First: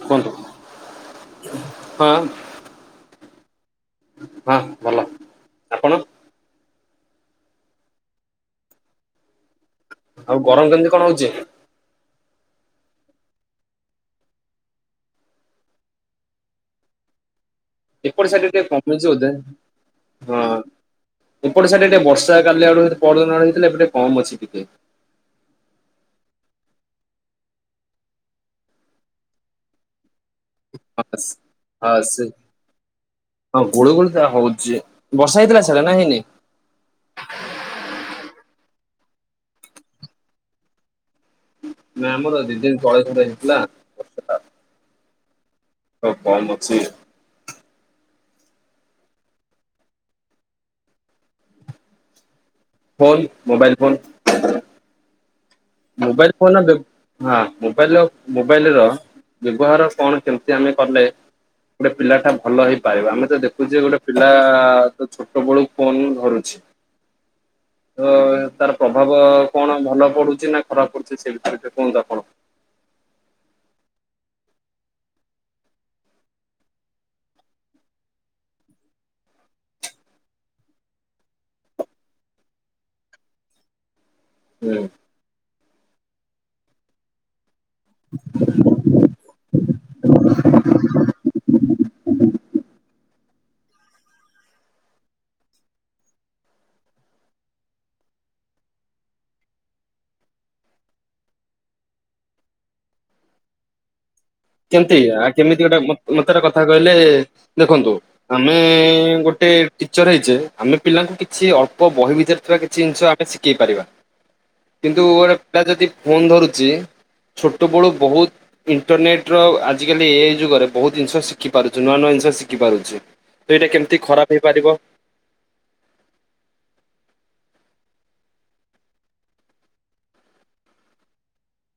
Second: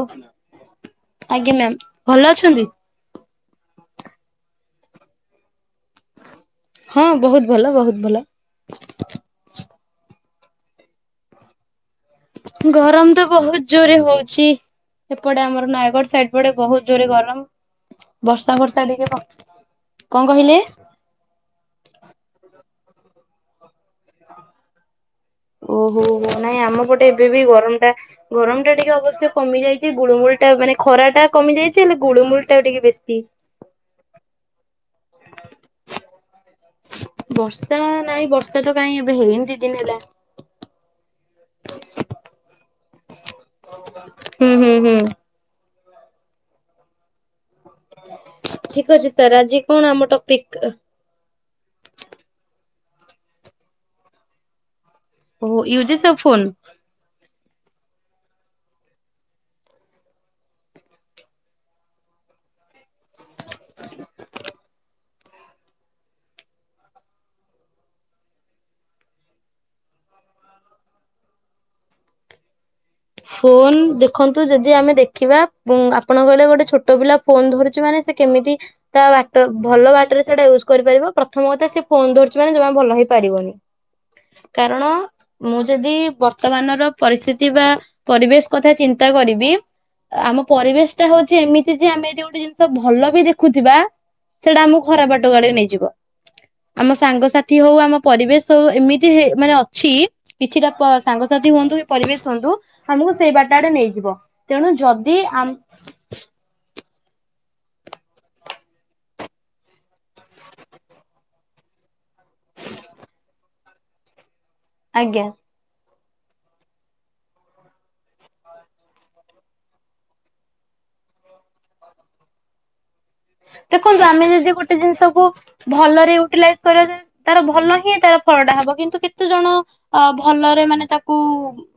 [inaudible] କୁହନ୍ତୁ ଆଜ୍ଞା ମ୍ୟାାମ ହଁ ଭଲ ଅଛନ୍ତି। ହଁ ଭଲ ଆପଣ। ହଁ ବହୁତ ଭଲ, ବହୁତ ଭଲ। ଆଉ ଗରମ କେମିତି କଣ ହଉଛି? ଗରମ ତ ବହୁତ ଜୋରରେ ହଉଛି। ଏପଟେ ଆମର ନୟାଗଡ଼ ସାଇଡ ପଡେ ବହୁତ ଜୋରରେ ଗରମ। ଏପଟେ ସାଇଡ ବର୍ଷା ବର୍ଷା କମିଛି ଟିକେ କ, ବୋଧେ କଣ କହିଲେ? ଏପଟ ସାଇଟରେ ଟିକେ ବର୍ଷା କାଲି ଆଡ ପହରଦିନ ଆଡେ ହେଇଥିଲା ଏବେ ଟିକେ କମ ଅଛି ଟିକେ। ଓହୋ ହୋ ନାଇଁ ଆମ ପଟେ ଏବେ ବି ଗରମଟା ଗରମଟା ଟିକେ ଅବଶ୍ୟ କମି ଯାଇଛି। ଏ ଗୁଳମୁଳ ଟା ମାନେ ଖରା ହଁ ଟା କମି ଯାଇଚି ହଁ ହେଲେ ସେ ଗୁଳୁମୁଳ ଟା ଟିକେ ବେଶୀ। ହଁ ଗୁଳୁ ଗୁଳି ତ ହଉଚି। ବର୍ଷା ହେଇଥିଲା ସିଆଡେ ନା ହେଇନି? ବର୍ଷା ନାଇଁ ବର୍ଷା ତ କାଇହିଁ ଏବେ ହେଇନି ଦିଦିନ ହେଲା ନା ଆମର ଦି ଦିନ [unintelligible] ହେଇଥିଲା ହୁଁ ହୁଁ ହୁଁ। ଆଉ କମ୍ ଅଛି। ଠିକ ଅଛି ସାର୍ ଆଜି କଣ ଆମ topic phone mobile phone [unintelligible] mobile phone ଦେ ହଁ ମୋବାଇଲ ମୋବାଇଲ ର ବ୍ୟବହାର କଣ କେମତି ଆମେ କଲେ ଗୋଟେ ପିଲା ଟା ଭଲ ହେଇପାରିବ? ଆମେ ତ ଦେଖୁଚେ ଗୋଟେ ପିଲା ଛୋଟ ବେଳୁ ପୁନ୍ ଧରୁଛି। ତ ତାର ପ୍ରଭାବ କଣ ଭଲ ପଡୁଚି ନା ଖରାପ କରୁଚି ସେ ବିଷୟ ରେ ଟିକେ କୁହନ୍ତୁ ଆପଣ? ଫୋନ ଦେଖନ୍ତୁ ଯଦି ଆମେ ଦେଖିବା ଆପଣ କହିଲେ ଗୋଟେ ଛୋଟ ପିଲା ଫୋନ୍ ଧରୁଚି ମାନେ ସେ କେମିତି ତା ବାଟ ଭଲ ବାଟରେ ସେଇଟା ୟୁଜ କରିପାରିବ ପ୍ରଥମ କଥା ସେ ଫୋନ ଧରିଚି ମାନେ ଯ ଭଲ ହେଇପାରିବନି। ହୁଁ କାରଣ ମୁଁ ଯଦି ବର୍ତ୍ତମାନର ପରିସ୍ଥିତି ବା ପରିବେଶ କଥା ଚିନ୍ତା କରିବି ଆମ ପରିବେଶ ଟା ହଉଚି ଏମିତି ଯେ ଆମେ ଯଦି ଗୋଟେ ଜିନିଷ ଭଲ ବି ଦେଖୁଥିବା ସେଇଟା ଆମକୁ ଖରାପ ବାଟୁ ଆଡକୁ ନେଇଯିବ। ଆମ ସାଙ୍ଗସାଥି ହଉ ଆମ ପରିବେଶ ହଉ ଏମିତି ମାନେ ଅଛି କିଛିଟା ସାଙ୍ଗସାଥି ହୁଅନ୍ତୁ କି ପରିବେଶ ହୁଅନ୍ତୁ ଆମକୁ ସେଇ ବଟଟାଟେ ନେଇଯିବ। ତେଣୁ ଯଦି ଆ ମତେଟା କଥା କହିଲେ ଦେଖନ୍ତୁ ଆମେ ଗୋଟେ ଟିଚର ହେଇଚେ ଆମେ ପିଲାଙ୍କୁ କିଛି ଅଳ୍ପ ବହି ଭିତରେ ଥିବା କିଛି ଜିନିଷ ଶିଖେଇ ହ ପାରିବା। [unintelligible] କିନ୍ତୁ ଗୋଟେ ପିଲା ଯଦି ଫୋନ୍ ଧରୁଚି ଛୋଟବେଳୁ ବହୁତ ଇଣ୍ଟରନେଟ୍ [unintelligible] ଆଜିକାଲି ଏ ଯୁଗରେ ବହୁତ ଜିନିଷ ଶିଖି ପାରୁଚି ନୂଆ ନୂଆ ଜିନିଷ ଶିଖି ପାରୁଚି। ଦେଖନ୍ତୁ ଆମେ ଯଦି ଗୋଟେ ଜିନିଷକୁୁ ଭଲରେ ୟୁଟିଲାଇଜ କରିବାପାଇଁ ତାର ଭଲ ହିଁ ତାର ଫଳ ଟା ହବ। କିନ୍ତୁ କେତେ ଜଣ ଅ ଭଲରେ ମାନେ ତାକୁ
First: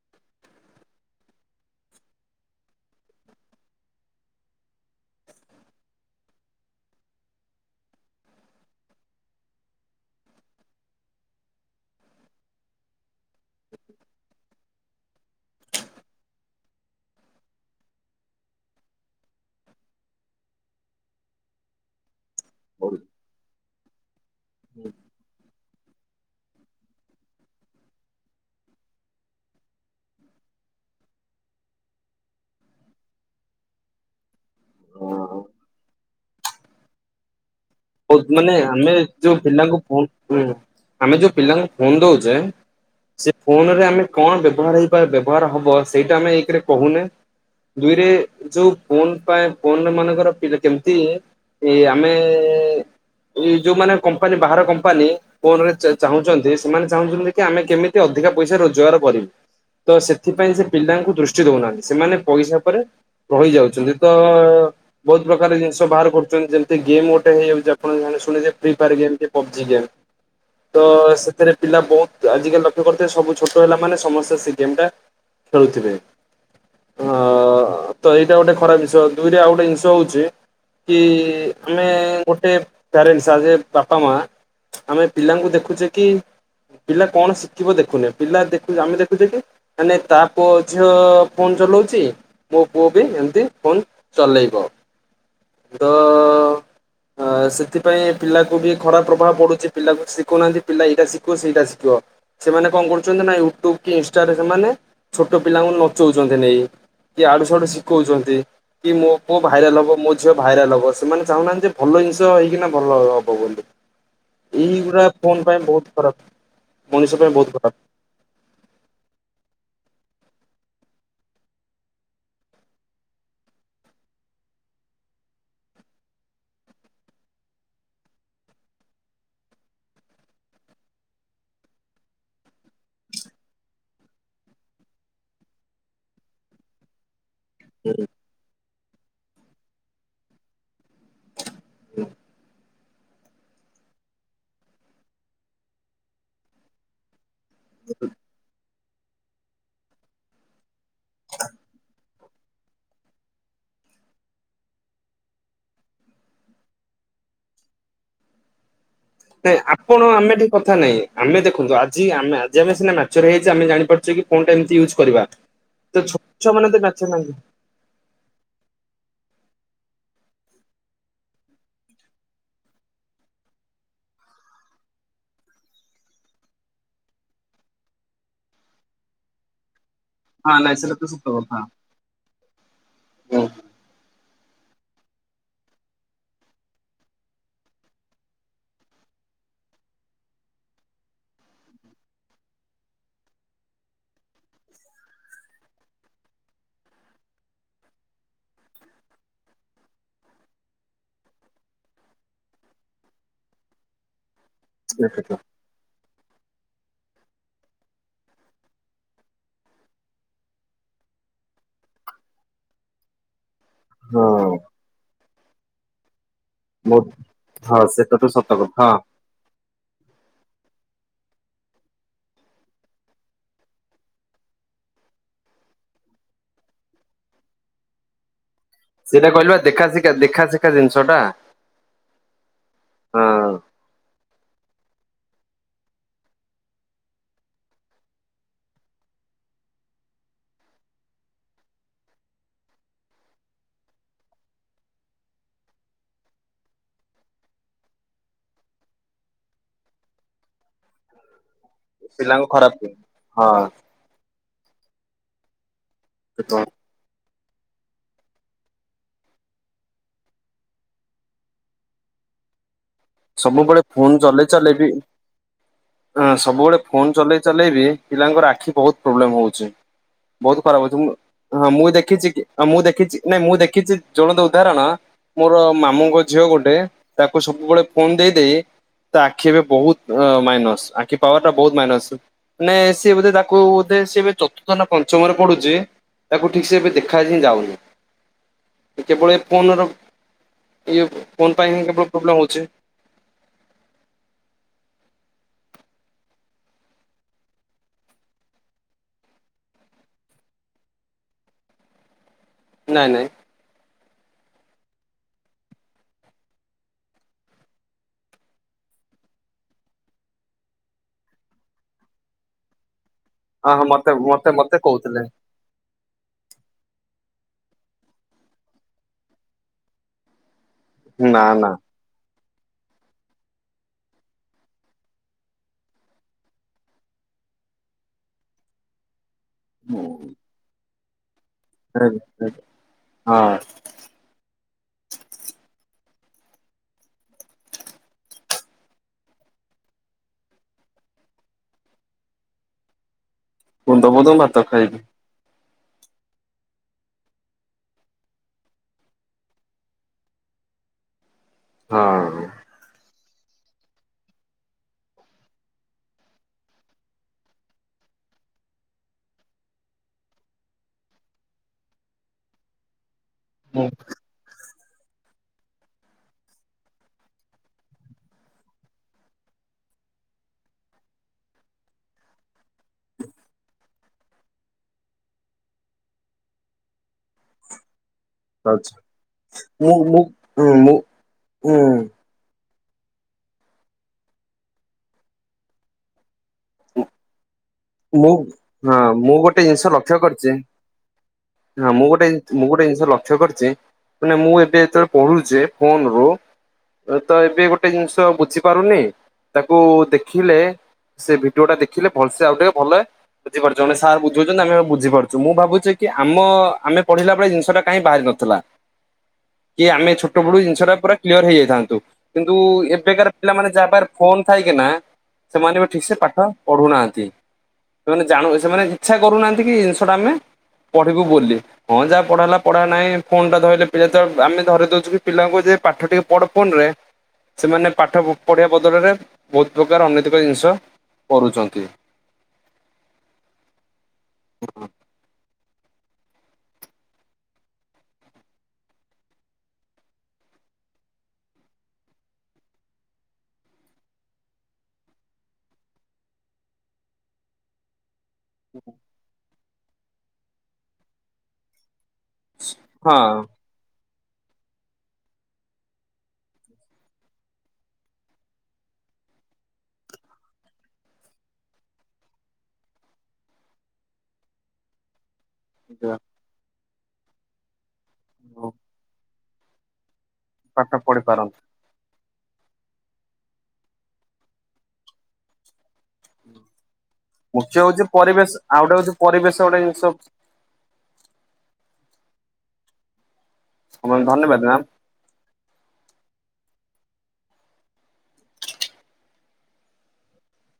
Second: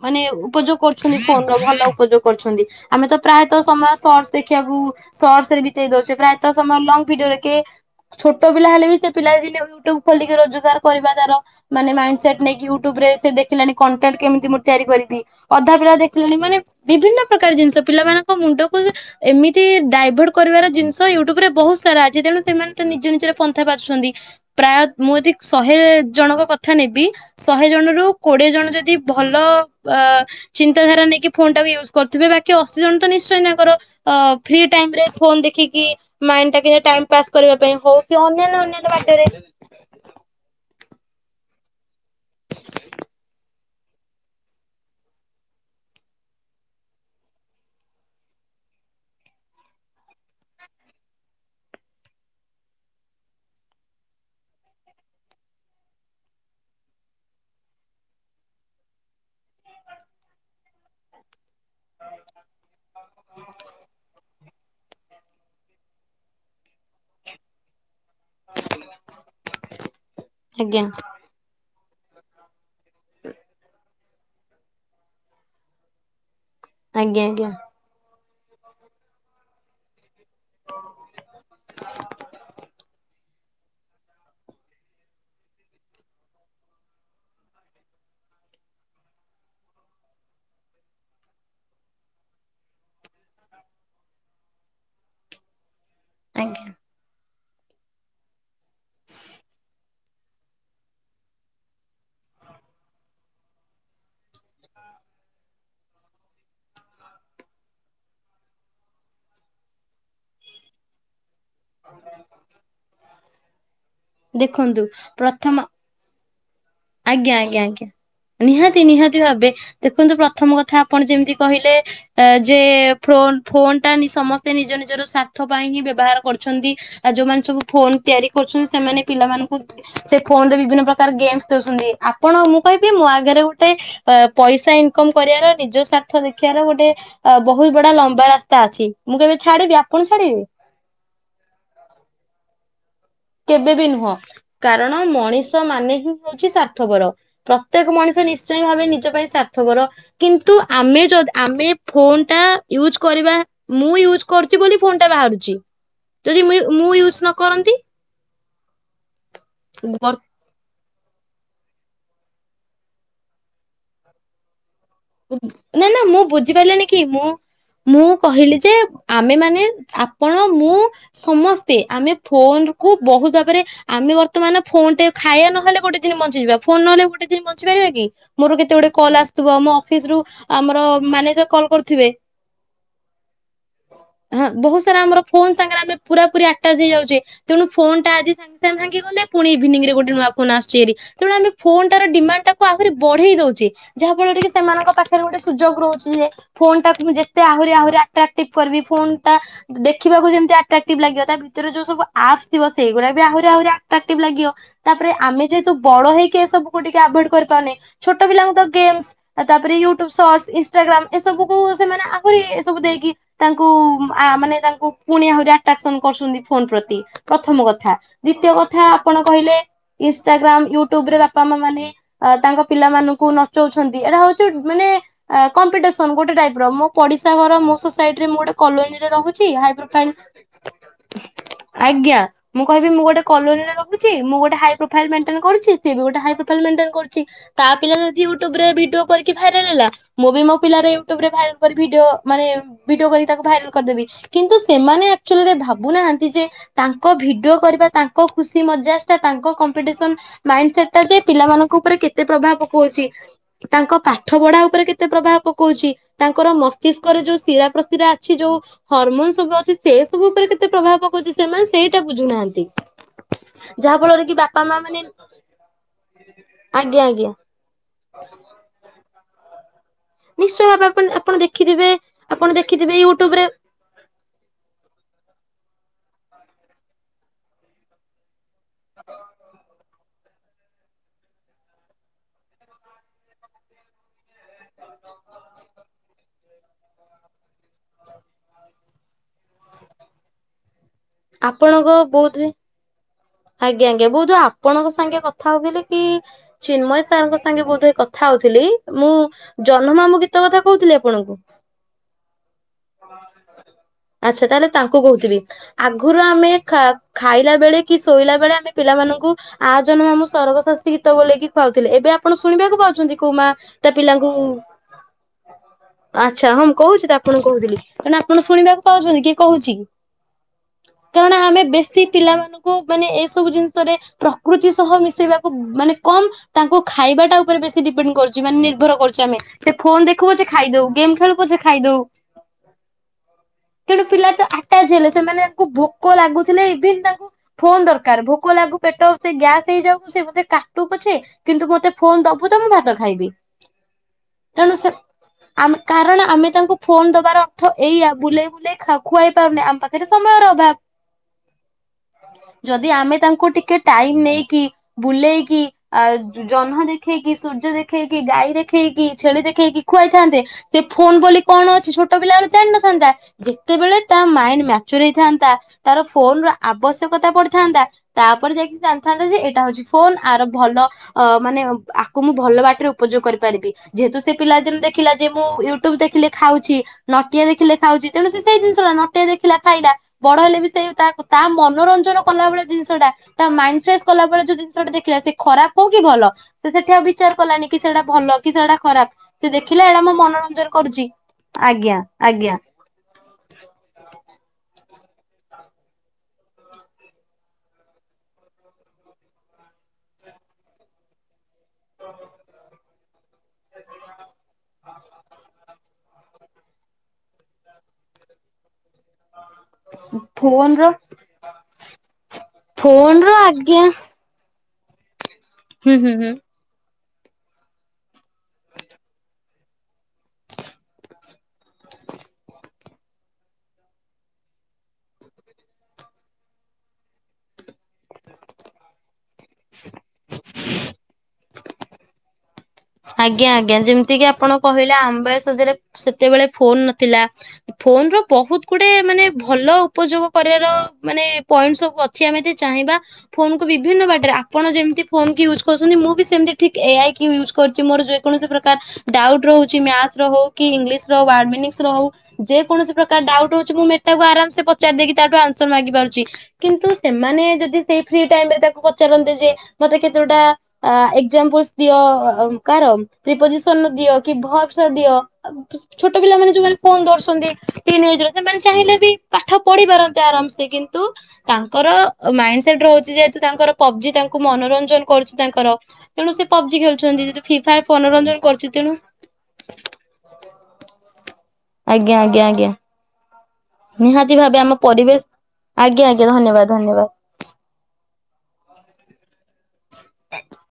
ମାନେ ଉପଯୋଗ କରୁଚନ୍ତି ପୋନ ର ମାନେ ଭଲ ଉପଯୋଗ କରୁଚନ୍ତି। ଆମେ ତ ପ୍ରାୟତଃ ସମୟ ସର୍ଟସ ଦେଖିବାକୁ ସର୍ଟସ ରେ ବିତେଇ ଦଉଚେ ପ୍ରାୟ ତ ସମୟର ଲଙ୍ଗ [unintelligible] ଛୋଟ ପିଲା ହେଲେ ବି ସେ ପିଲା ଦିନେ ୟୁଟୁବ ଖୋଲିକି ରୋଜଗାର କରିବା ତାର ମାନେ ମାଇଣ୍ଡ ସେଟ୍ ନେଇକି ୟୁଟ୍ୟୁବ ରେ ସେ ଦେଖିଲାଣି କଣ୍ଟେଣ୍ଟ କେମିତି ମୁଁ ତିଆରି କରିବି। ଅଧା ପିଲା ଦେଖିଲେଣି ମାନେ ବିଭିନ୍ନ ପ୍ରକାର ଜିନିଷ ପିଲାମାନାନଙ୍କ ମୁଣ୍ଡକୁ ଏମିତି ଡାଇଭର୍ଟ କରିବାର ଜିନିଷ ତ ୟୁଟ୍ୟୁବ ରେ ବହୁତ ସାରା ଅଛି। ତେଣୁ ସେମାନେ ତ ନିଜ ନିଜରେ ପନ୍ଥା ବାଛୁଚନ୍ତି। ପ୍ରାୟ ମୁଁ ଯଦି ଶହେ ଜଣଙ୍କ କଥା ନେବି ଶହେ ଜଣ ରୁ କୋଡିଏ ଜଣ ଯଦି ଭଲ ଅ ଚିନ୍ତାଧାରା ନେଇକି ଫୋନ୍ ଟା ୟୁଜ୍ କରୁଥିବେ ବାକି ଅଶୀ ଜଣ ତ ନିଶ୍ଚୟ ତାଙ୍କର ଅ ଫ୍ରି ଟାଇମ ରେ ହଁ ଫୋନ୍ ଦେଖିକି ମାଇଣ୍ଡ ଟା ଟାଇମ ପାସ୍ କରିବା ପାଇଁ। ହଉ କି ବହୁ ମାନେ ଅନ୍ୟାନ୍ୟ ଅନ୍ୟାନ୍ୟ ଆମେ ବାଟରେ ଯୋଉ ପିଲାଙ୍କୁ ଫୋ ହୁଁ, ଆମେ ଯୋଉ ପିଲାଙ୍କୁ ଫୋନ୍ ଦଉଚେଁ ସେ ଫୋନ୍ ରେ ଆମେ କଣ ବ୍ୟବହାର ହେଇପା ବ୍ୟବହାର ହବ ସେଇଟା ଆମେ ଏକରେ କହୁନେ। ଦୁଇରେ ଯୋଉ ଫୋନ୍ ପାଇଁ ଫୋନ୍ ମାନଙ୍କର ପିଲା କେମିତି ଏଇ ଆମେ-ଏ ଏଇ ଯୋଉମାନେ କମ୍ପାନୀ ବାହାର କମ୍ପାନୀ ଫୋନ୍ ରେ ଚା-ଚାହୁଁଚନ୍ତି, ସେମାନେ ଚାହୁଁଚନ୍ତି କି, ଆମେ କେମିତି ଅଧିକା ପଇସା ରୋଜଗାର କରିବୁ? ତ ସେଥିପାଇଁ ସେ ପିଲାଙ୍କୁ ଦୃଷ୍ ଷ୍ଟି ଦଉନାହାଁନ୍ତି, ସେମାନେ ପଇସା ପରେ ରହିଯାଉଚନ୍ତି। ତ-ଅ ବହୁତ୍ ପ୍ରକାର ଜିନିଷ ବାହାର କରୁଚନ୍ତି, ଯେମତି ଗେମ୍ ଗୋଟେ ହେଇଯାଉ ଆପଣ ଜାଣିସ୍ ଫୁଣି ସେ free fire game [unintelligible] PUBG game. ତ ଆଜ୍ଞା ସେଥିରେ ପିଲା ବହୁତ୍ ଆଜିକାଲି ଲକ୍ଷ୍ୟ କରିିଥିବେ, ସବୁ ଛୋଟ ହେଲା ମାନେ ସମସ୍ତେ ସେ ଗେମ୍ ଟା ଖେଳୁଥିବେ। ଅ ଆଜ୍ଞା, ଆଜ୍ଞା। ତ ଏଇଟା ଗୋଟେ ଖରାପ ଜିନ୍ଷ। ଦୁଇରେ ଆଉ ଗୋଟେ ଇଂଷ ହଉଛି କି-ଇ, ଆମେ ଗୋଟେ ପ୍ୟାରେଣ୍ଟସ୍, ଆଜ୍ ଏ ବାପା, ମା ଆମେ ପିଲାଙ୍କୁ ଦେଖୁଛେ କି? ପିଲା କଣ ଶିଖିବ ଦେଖୁନେ? ପିଲା ଦେଖୁ ଆମେ ଦେଖୁଛେ କି ମାନେ ତା ପୁଅ ଝିଅ ଫୋନ୍ ଚଲଉଚି ମୋ ପୁଅ ବି ଏମିତି ଫୋନ୍ ଚଲେଇବ। ଦ ଆଜ୍ଞା। ହଁ, ସେ ସେଥିପାଇଁ ଏ ପିଲାକୁ ବି ଖରାପ୍ ପ୍ରଭାବ ପଡୁଚି। ପିଲାକୁ ଶିଖଉନାହାଁନ୍ତି, ପିଲା ଏଇଟା ଶିଖିବ, ସେଇଟା ଶିଖିବ। ସେମାନେ କଣ କରୁଚନ୍ତି ନା! ୟୁଟ୍ୟୁବ୍ କି ଇନଷ୍ଟାରେ ସେମାନେ, ଛୋଟ ପିଲାଙ୍କୁ ନଚଉଚନ୍ତି ନେଇ। ଇଆଡୁ ସିଆଡୁ ଶିଖଉଛନ୍ତି। କି ମୋ ପୁଅ ଭାଇରାଲ୍ ହବ, ମୋ ଝିଅ ଭାଇରାଲ୍ ହବ। ସେମାନେ ଚାହୁଁନାହାନ୍ତି, ଯେ ଭଲ ଜିନିଷ୍ ଏଇ କି ନା ଭଲ ହ-ହବ ବୋଲି! ଦେଖନ୍ତୁ ଏଇଗୁରା ଫୋନ୍ ପ୍ରଥମ ପାଇଁ ବହୁତ ଖରାପ୍। ଆଜ୍ଞା, ଆଜ୍ଞା, ଆଜ୍ଞା, ନିହାତି ନିହାତି ଭାବେ ଦେଖନ୍ତୁ, ପ୍ରଥମ କଥା ଆପଣ ଯେମିତି କହିଲେ। ଯେ ଫ୍ରନ୍ ଫୋନ୍ ଟା ସମସ୍ତେ ନିଜ ନିଜର ସ୍ୱାର୍ଥ ପାଇଁ ହିଁ ବ୍ୟବହାର କରୁଛନ୍ତି। ଆ ଯୋଉମାନେ ସବୁ ଫୋନ୍ ତିଆରି କରୁଛନି, ସେମାନେ ପିଲାମାନଙ୍କୁ ସେ ଫୋନ୍ ରେ ବିଭିନ୍ନ ପ୍ରକାର ଗେମ୍ ସ୍ [unintelligible] ସନ୍ତି। ଆପଣ ମୁଁ କହିବି ମୋ ଆଗରେ ଗୋଟେ ଅ ପଇସା ଇନ୍ କମ୍ କରିଆର ନିଜ ସ୍ୱାର୍ଥ ଦେଖିଆର ଗୋଟେ ଅ ବହୁତ୍ ବଡା ଲମ୍ବା ରାସ୍ତା ଅଛି। ମୁଁ କେବେ ଛାଡିବି, ଆପଣ ଛାଡିବେ? ହୁ। କେବେ ବି ନୁହଁ? କାରଣ ମଣିଷ ମାନେ ହିଁ ହଉଛି ସ୍ୱାର୍ଥପର। ପ୍ରତ୍ୟେକ ମଣିଷ ନିଶ୍ଚୟ ଭାବେ ନିଜ ପାଇଁ ସ୍ୱାର୍ଥପର। କିନ୍ତୁ, ଆମେ ଯଦ୍ ଆମେ ଫୋନ୍ ଟା ୟୁଜ୍ କରିବା, ମୁଁ ୟୁଜ୍ କରୁଚି ବୋଲି, ଫୋନ୍ ଟା ବାହାରୁଚି। ଯଦି ମ୍ୟୁ ମୁଁ ୟୁସ୍ ନ କରନ୍ତି? ନାଇଁ, ଆପଣ ଆମେ ଏଠି କଥା ନାଇଁ। ଆମେ ଦେଖନ୍ତୁ, ଆଜି ଆମେ ଆଜି ଆମେ ସିନା ମାଚର ହେଇଚେ, ଆମେ ଜାଣିପାରୁଚେ କି ଫୋନ୍ ଟା ଏମତି ଇଉଜ୍ ନା, ନା, ମୁଁ ବୁଝିପାରିଲିନି କି, ମୁଁ ନାହାନ୍ତି। ମୁଁ, କହିଲି ଯେ, ଆମେ ମାନେ ଆପଣ ମୁଁ ସମସ୍ତେ, ଆମେ ଫୋନ୍ କୁ ବହୁତ୍ ଭାବରେ ଆମେ ବର୍ତ୍ତମାନ ଫୋନ୍ ଟେ, ଖାଇଆ ନ ହେଲେ ଗୋଟେ ଦିନ ବଞ୍ଚିଯିବା। ଫୋନ୍ ନ ହେଲେ ଗୋଟେ ଦିନ୍ ବଞ୍ଚି ପାରିବା କି? ମୋର କେତେ ଗୁଡେ କଲ୍ ଆସଥୁବ। ମୋ ଅଫିସ୍ ରୁ ହଁ ନାଇଁ ଆମର ସେଟା ତ ସତ ମ୍ୟାନେଜର କଥା। କଲ୍ କରୁଥିବେ। ହୁଁ ହଁ, ବହୁତ୍ ସାରା ଆମର ଫୋନ୍ ସାଙ୍ଗରେ ଆମେ ପୁରା ପୁରି ଆଟାଚ୍ ହେଇଯାଉଚେ। ତେଣୁ ଫୋନ୍ ଟା ଆଜି ସାଙ୍ଗ୍ ସାଙ୍ଗ୍ ଭାଙ୍ଗିଗଲେ, ପୁଣି ଇଭିନିଂ ରେ, ଗୋଟେ ନୂଆ ଫୋନ୍ ଆସୁଛି, ହେରି। ତେଣୁ ଆମେ ଫୋନ୍ ଟା ର ଡିମାଣ୍ଡ ଟାକୁ ଆହୁରି ବଢେଇ ଦଉଚେ। ଯାହା ଫଳରେ କି ସେମାନଙ୍କ ପାଖରେ ଗୋଟେ ସୁଯୋଗ ରହୁଛି ଯେ ଫୋନ୍ ଟାକୁ ମୁଁ ଯେତେ ଆହୁରି ଆହୁରି ଆଟ୍ରାକ୍ଟିଭ୍ କରିବି ଫୋନ୍ ଟା ଦେଖିବାକୁ ଯେମିତି ଆଟ୍ରାକ୍ଟିଭ ଲାଗିବ ତା ଭିତରେ ଯୋଉ ସବୁ ଆପ୍ସ ଥିବ ସେଇଗୁଡା ବି ଆହୁରି ଆହୁରି ଆଟ୍ରାକ୍ଟିଭ ଲାଗିବ। ତାପରେ ସେଇଟା ତ ଆମେ ଯେହେତୁ ବଡ ହେଇକି ଏ ସବୁକୁ ଟିକେ ଆଭଏଡ୍ କରିପାରୁନେ ଛୋଟ ପିଲାଙ୍କୁ ଗେମ୍ ସ୍ ଆଉ ତାପରେ ୟୁଟ୍ୟୁବ ସର୍ଚ ଇନଟାଗ୍ରାମ୍ ଏସବୁକୁ ସେମାନେ ଆହୁରି ଏ ସବୁ ଦେଇକି ତାଙ୍କୁ ଆ ମାନେ ହଁ ତାଙ୍କୁ ପୁଣି ଆହୁରି ଆଟ୍ରାକ୍ସନ କରୁଚନ୍ତି। ଫୋନ୍ ପ୍ରତି ବହୁତ ପ୍ରଥମ ହଁ କଥା, ସେଟା ତ ସତ ଦ୍ଵିତୀୟ କଥା ହଁ। ଆପଣ କହିଲେ ଇନାଗ୍ରାମ୍ ୟୁଟ୍ୟୁବ ରେ ବାପା ମା ମାନେ ତାଙ୍କ ପିଲାମାନଙ୍କୁ ନଚଉଛନ୍ତ ଏଇଟା ହଉଛି ମାନେ କମ୍ପିଟିସନ୍ ଗୋଟେ ଟାଇପ୍ ର ମୋ ପଡିଶା ଘର ମୋ ସୋସାଇଟିରେ ମୁଁ ଗୋଟେ କଲୋନିରେ ସେଇଟା ରହୁଛି କହିଲୁ ବା ହାଇ ଦେଖା ଶିଖା ପ୍ରାଇଲ୍, ଦେଖା ଶିଖା ଜିନିଷ ଟା ଆଜ୍ଞା। ମୁଁ କହିଁବି ମୁଁ ଗୋଟେ ହଁ କଲୋନିରେ ରହୁଛି ମୁଁ ଗୋଟେ ହାଇ ପ୍ରୋଫାଇଲ୍ ମେଣ୍ଟନ୍ କରୁଚି ସି ବି ଗୋଟେ ହାଇ ପ୍ରୋଫାଇଲ୍ ମେଣ୍ଟେନ୍ କର୍ ଚି। ତା ପିଲା ଯଦି ୟୁଟ୍ୟୁବ ରେ ଭିଡିଓ କରିକି ଭାଇରାଲ ହେଲା ମୁଁ ବି ମୋ ପିଲାର ୟୁଟ୍ୟୁବ ରେ ଭାଇରାଲ୍ କରି ଭିଡିଓ ମାନେ ଭିଡିଓ କରି ତାକୁ ଭାଇରାଲ୍ କରିଦେବି। କିନ୍ତୁ ସେମାନେ ଆକ୍ ଚୁଲରେ ଭାବୁନାହାନ୍ତି ଯେ ତାଙ୍କ ଭିଡିଓ କରିବା ତାଙ୍କ ଖୁସି ମଜା ଟା ତାଙ୍କ କମ୍ପିଟିସନ୍ ମାଇଣ୍ଡ ସେଟ୍ ଟା ଯେ ପିଲାମାନଙ୍କ ତାଙ୍କ ଉପରେ କେତେ ପିଲାଙ୍କୁ ପ୍ରଭାବ ଖରାପ ହୁଏ। ପକଉଛି, ହଁ ତାଙ୍କ ପାଠ ପଢା ଉପରେ କେତେ ପ୍ରଭାବ ପକଉଚି। ତାଙ୍କର ସେତ ମସ୍ତିଷ୍କରେ ଯୋଉ ଶିରା ପ୍ରସିରା ଅଛି ଯୋଉ ହରମୋନ୍ ସବୁ ଅଛି ସେ ସବୁ ଉପରେ କେତେ ପ୍ରଭାବ ପକଉଛି ସେମାନେ ସେଇଟା ବୁଝୁନାହାନ୍ତି। ସବୁବେଳେ ଯାହା ଫୋନ ଫଳରେ କି ବାପା ଚଲେଇଚଲେ ମା ବି ମାନେ ସବୁବେଳେ ଆଜ୍ଞା ଫୋନ ଆଜ୍ଞା ଚଲେଇ ଚଲେଇ ବିି ପିଲାଙ୍କର ଆଖି ବହୁତ୍ ପ୍ରୋବ୍ଲେମ୍ ହଉଚି। ବହୁତ ନିଶ୍ଚୟ ଖରାପ୍ ଭାବେ ହୋଉଛି ଆପଣ ଆପଣ ମୁ ହଁ ମୁଁ ଦେଖିଥିବେ ଦେଖିଚି କି ଆପଣ ମୁଁ ଦେଖିଥିବେ ଦେଖିଛି ୟୁଟ୍ୟୁବ ନାଇଁ ରେ ମୁଁ ଦେଖିଛି ଜଣନ୍ତ ଉଦାହରଣ ମୋର ମାମୁଙ୍କ ଝିଅ ଗୋଟେ ତାକୁ ସବୁବେଳେ ଫୋନ ଦେଇ ଦେଇ ତା ଆଖି ଏବେ ବହୁତ୍ ମାଇନସ୍ ଆଖି ପାୱାର୍ ଟା ବହୁତ୍ ମାଇନସ୍। ମାନେ ସିଏ ବୋଧେ ତାକୁ ବଧେ ସିଏ ଏ ଚତୁର୍ଥ ନା ପଞ୍ଚମରେ ପଡୁଚି। ତାକୁ ଠିକ୍ ସେ ଏବେ ଦେଖା ହିଁ ଯାଉନି କେବଳ ଏ ଫୋନ୍ ର ଇଏ ଫୋନ୍ ପାଇଁ ହିଁ ଆପଣଙ୍କ କେବଳ ବୋଧ ପ୍ରୋବ୍ଲେମ୍ ହୁଏ ହଉଚି। ଆଜ୍ଞା ଆଜ୍ଞା ବୋଧେ ଆପଣଙ୍କ ସାଙ୍ଗେ କଥା ହଉଥିଲେ କି ଚିନ୍ମୟ ସାର୍ ଙ୍କ ସାଙ୍ଗେ ବୋଧେ କଥା ହଉଥିଲି ମୁଁ ଜହ୍ନମାମୁଁ ଗୀତ କଥା କହୁଥିଲି ଆପଣଙ୍କୁ? ନାଇଁ ନାଇଁ ଆଚ୍ଛା ତାହେଲେ ତାଙ୍କୁ କହୁଥିବି, ଆଗରୁ ଆମେ ଖା-ଖାଇଲା ବେଳେ କି ଶୋଇଲା ବେଳେ ଆମେ ପିଲାମାନଙ୍କୁ ଆଉ ଜନ୍ମ ମାମୁଁ ସରଗ ଶାଶୀ ଗୀତ ବୋଲେଇକି ଖୁଆଉଥିଲେ ଏବେ ଆପଣ ଶୁଣିବାକୁ ପାଉଛନ୍ତି? କୋଉ ମା ହ ହଁ ତା ମତେ ପିଲାଙ୍କୁ ମତେ ମତେ କହୁଥିଲେ ଆଚ୍ଛା ହଁ ମୁଁ କହୁଛି ତ ଆପଣ କହୁଥିଲି, ତେଣୁ ଆପଣ ଶୁଣିବାକୁ ପାଉଛନ୍ତି କିଏ କହୁଛି? ତେଣ ନା ଆମେ ନା ବେଶୀ ପିଲାମାନଙ୍କୁ ମାନେ ଏ ସବୁ ଜିନିଷରେ ପ୍ରକୃତି ସହ ମିଶେଇବାକୁ ମାନେ କମ୍ ତାଙ୍କୁ ଖାଇବା ଟା ଉପରେ ବେଶୀ ଡିପେଣ୍ଡ କରୁଛି ମାନେ ନିର୍ଭର କରୁଛୁ ଆମେ। ସେ ଫୋନ୍ ଦେଖୁ ପଛେ ଖାଇଦଉ ଗେମ୍ ଖେଳୁ ପଛେ ଖାଇଦଉ [unintelligible] ହଁ ତେଣୁ ପିଲା ତ ଆଟାଚ୍ ହେଲେ ସେମାନେ ତାଙ୍କୁ ଭୋକ ଲାଗୁଥିଲେ ଇଭିନ୍ ତାଙ୍କୁ ଫୋନ୍ ଦରକାର୍ ଭୋକ ଲାଗୁ ପେଟ ସେ ଗ୍ୟାସ୍ ହେଇଯାଉ ସେ ବୋଧେ କାଟୁ ପଛେ କିନ୍ତୁ ମତେ ଫୋନ୍ ଦବୁ ତ ମୁଁ ଭାତ ଖାଇବି। ମୁୁଣ୍ଡ ବୋଧ ଭାତ ଖାଇବି। ଆମ କାରଣ ଆମେ ତାଙ୍କୁ ଫୋନ୍ ଦବାର ଅର୍ଥ ଏଇଆ ବୁଲେଇ ବୁଲେଇ ଖୁ- ଖୁଆଇ ପାରୁନେ ଆମ ପାଖ ଏଇଟା ସମୟର ଅଭାବ। ହଁ। ଯଦି ଆମେ ତାଙ୍କୁ ଟିକେ ଟାଇମ୍ ନେଇକି ବୁଲେଇକି ଆ ଜହ୍ନ ଦେଖେଇକି ସୂର୍ଯ୍ୟ ଦେଖେଇକି ଗାଈ ଦେଖେଇକି ଛେଳି ଦେଖେଇକି ଖୁଆଇଥାନ୍ତେ ସେ ଫୋନ୍ ବୋଲି କଣ ଅଛି ଛୋଟ ପିଲା ବେଳୁ ଜାଣିନଥାନ୍ତା। ଯେତେବେଳେ ହଁ। ତାମାଇଣ୍ଡ ମାଚ୍ୟୋର ହେଇଥାନ୍ତା ତାର ଫୋନର ଆବଶ୍ୟକତା ପଡ଼ିଥାନ୍ତା ତାପରେ ଯାଇକି ଜାଣିଥାନ୍ତାଯେ ଏଇଟା ହଉଚି ଫୋନ୍ ୟାର ଭଲ ଅ ମାନେ ଆକୁ ମୁଁ ଭଲ ବାଟରେ ଉପଯୋଗ କରିପାରିବି। ଯେହେତୁ ସେପିଲାଦିନୁ ଦେଖିଲା ଯେ ମୁଁ ୟୁଟ୍ୟୁବ ଦେଖିଲେ ଖାଉଚି ନଟିଆ ଦେଖିଲେ ଖାଉଚି ତେଣୁ ସେସେଇ ଜିନିଷଟା ନଟିଆ ଦେଖିଲା ଖାଇଲା ମୁଁ ମୁଁ ବଡ଼ ହେଲେବି ସେ ମୁଁ ତା ତା ମନ ଉଁ କଲା ଭଳିଆ ଜିନିଷଟା ତାମାଇଣ୍ଡ ଫ୍ରେସ୍ କଲା ଭଳି ଯୋଉ ଜିନିଷଟା ଦେଖିଲା ସେଖରାପ ହଉକି ଭଲ ସେ ସେଠି ଆଉ ବିଚାର କଲାନିକି ସେଇଟା ମୁଁ ଭଲ କିସେଇଟା ହଁ ଖରାପ୍ ମୁଁ ଗୋଟେ ସେଦେଖିଲା ଜିନିଷ ଏଇଟା ମୋ ଲକ୍ଷ୍ୟ କରିଛି ମନୋରଞ୍ଜନ କରୁଚି ଆଜ୍ଞା ଆଜ୍ଞା। [unintelligible] କରିଚି ମାନେ ମୁଁ ଏବେ ଯେତେବେଳେ ପଢୁଛି ଫୋନରୁ ତ ଏବେ ଗୋଟେ ଜିନିଷ ବୁଝିପାରୁନି ତାକୁ ଦେଖିଲେ ସେ ଭିଡି଼ଓଟା ଦେଖିଲେ ଭଲସେ ଆଉ ଟିକେ ଭଲ ବୁଝିପାରୁଛେ ମାନେ ସାର୍ ବୁଝଉଚନ୍ତି ଆମେ ବୁଝିପାରୁଚୁ ମୁଁ ଭାବୁଚି କି ଆମ ଆମେ ପଢିଲା ବେଳେ ଜିନିଷଟା କାହିଁ ବାହାରି ନଥିଲା। କି ଆମେ ଛୋଟ ବେଳୁ ଫୋନ ର ଜିନିଷଟା ପୁରା କ୍ଲିଅର ହେଇଯାଇଥାନ୍ତୁ କିନ୍ତୁ ଫୋନ ଏବେକାର ର ପିଲାମାନେ ଆଜ୍ଞା ଯାହା ପାଖରେ ଫୋନ୍ ଥାଇକିନା ସେମାନେବି ହୁଁ ହୁଁ ଠିକସେ ହୁଁ। ପାଠ ପଢୁନାହାନ୍ତି। ସେମାନେ ଜାଣୁ ସେମାନେ ଇଚ୍ଛା କରୁନାହାନ୍ତିକି ଜିନିଷଟା ଆମେ ପଢିବୁ ବୋଲି ହଁ ଯାହା ପଢା ହେଲା ପଢା ନାଇଁ ଫୋନଟା ଧଇଲେ ପିଲାତ ଆମେ ଧରେଇ ଦଉଚୁକି ପିଲାଙ୍କୁ ଯେ ପାଠ ଟିକେ ବଡ଼ ଫୋନରେ ସେମାନେ ପାଠ ପଢିବା ବଦଳରେ ବହୁତ୍ ପ୍ରକାର ଅନୈତିକ ଜିନିଷ କରୁଚନ୍ତି। ଆଜ୍ଞା ଆଜ୍ଞା ଯେମିତିକିି ଆପଣ କହିଲେ ଆମ ବେଳେ ସତରେ ସେତେବେଳେ ଫୋନ୍ ନଥିଲା ଫୋନର ବହୁତ୍ ଗୁଡ଼େ ମାନେ ଭଲ ଉପଯୋଗ କରିବାର ମାନେ ପଏଣ୍ଟ ସବୁ ଅ ଛି ଆମେ ଯଦି ଚାହିଁବା ଫୋନକୁ ବିଭିନ୍ନ ବାଟରେ ଆପଣ ଯେମିତି ଫୋନକୁ ୟୁଜ କରୁଚନ୍ତି ମୁଁ ବି ସେମିତି ଠିକ୍ ଏ ଆଇ କି ୟୁଜ କରୁଚି ମୋର ଯେକୌଣସି ପ୍ରକାର ଡ଼ାଉଟ ରହୁଚି ମ୍ୟାଥସ ର ହଉକି ଇଂଲିଶ ର ୱାଡ଼ ମିନିଙ୍ଗସର ହଉ ଯେକୌଣସି ହଁ ପ୍ରକାର ଡ଼ାଉଟ ହଉଚି ମୁଁ ମେଟାକୁ ଆରାମସେ ପଚାରି ଦେଇକି ତାଠୁ ଆନ୍ସର ମାଗି ପାରୁଚି କିନ୍ତୁ ସେମାନେ ଯଦି ସେଇ ଫ୍ରି ଟାଇମରେ ତାକୁ ପଚାରନ୍ତେ ଯେମତେ କେତୋଟା ଆ ଏକ୍ଜାମ୍ପଲସ ଦିଅ କାହାର ପ୍ରିପୋଜିସନର ଦିଅ କି ଭର୍ବସର ଦିଅ ଛୋଟ ପିଲା ମାନେ ଯୋଉମାନେ ଫୋନ୍ ଧରୁଛନ୍ତି ଟିନେଜର ସେମାନେ ଚାହିଁଲେବି ପାଠ ପଢି ପାରନ୍ତେ ଆରାମସେ ପାଠ କିନ୍ତୁ ପଢି ତା ପାରନ୍ତି ତାଙ୍କର ମାଇଣ୍ଡ ସେଟ୍ ରହୁଚି ଯେହେତୁ ତାଙ୍କର ପବଜି ତାଙ୍କୁ ମନୋରଞ୍ଜନ କରୁଚି ତାଙ୍କର ତେଣୁସେ ପବଜି ଖେଳୁଚନ୍ତି। ଯେ ମୁଖ୍ୟ ଫ୍ରିଫାୟାର ହଉଛି ମନୋରଞ୍ଜନ ପରିବେଶ କରୁଚି ଆଉ ତେଣୁ ଗୋଟେ ହଉଛି ପରିବେଶ ଗୋଟେ ଜିନିଷ ଆଜ୍ଞା ଆଜ୍ଞା ଆଜ୍ଞା। ନିହାତି ଭାବେ ଧନ୍ୟବାଦ ଆମ ପରିବେଶ ଆଜ୍ଞା ଆଜ୍ଞା ଧନ୍ୟବାଦ ଧନ୍ୟବାଦ। [inaudible]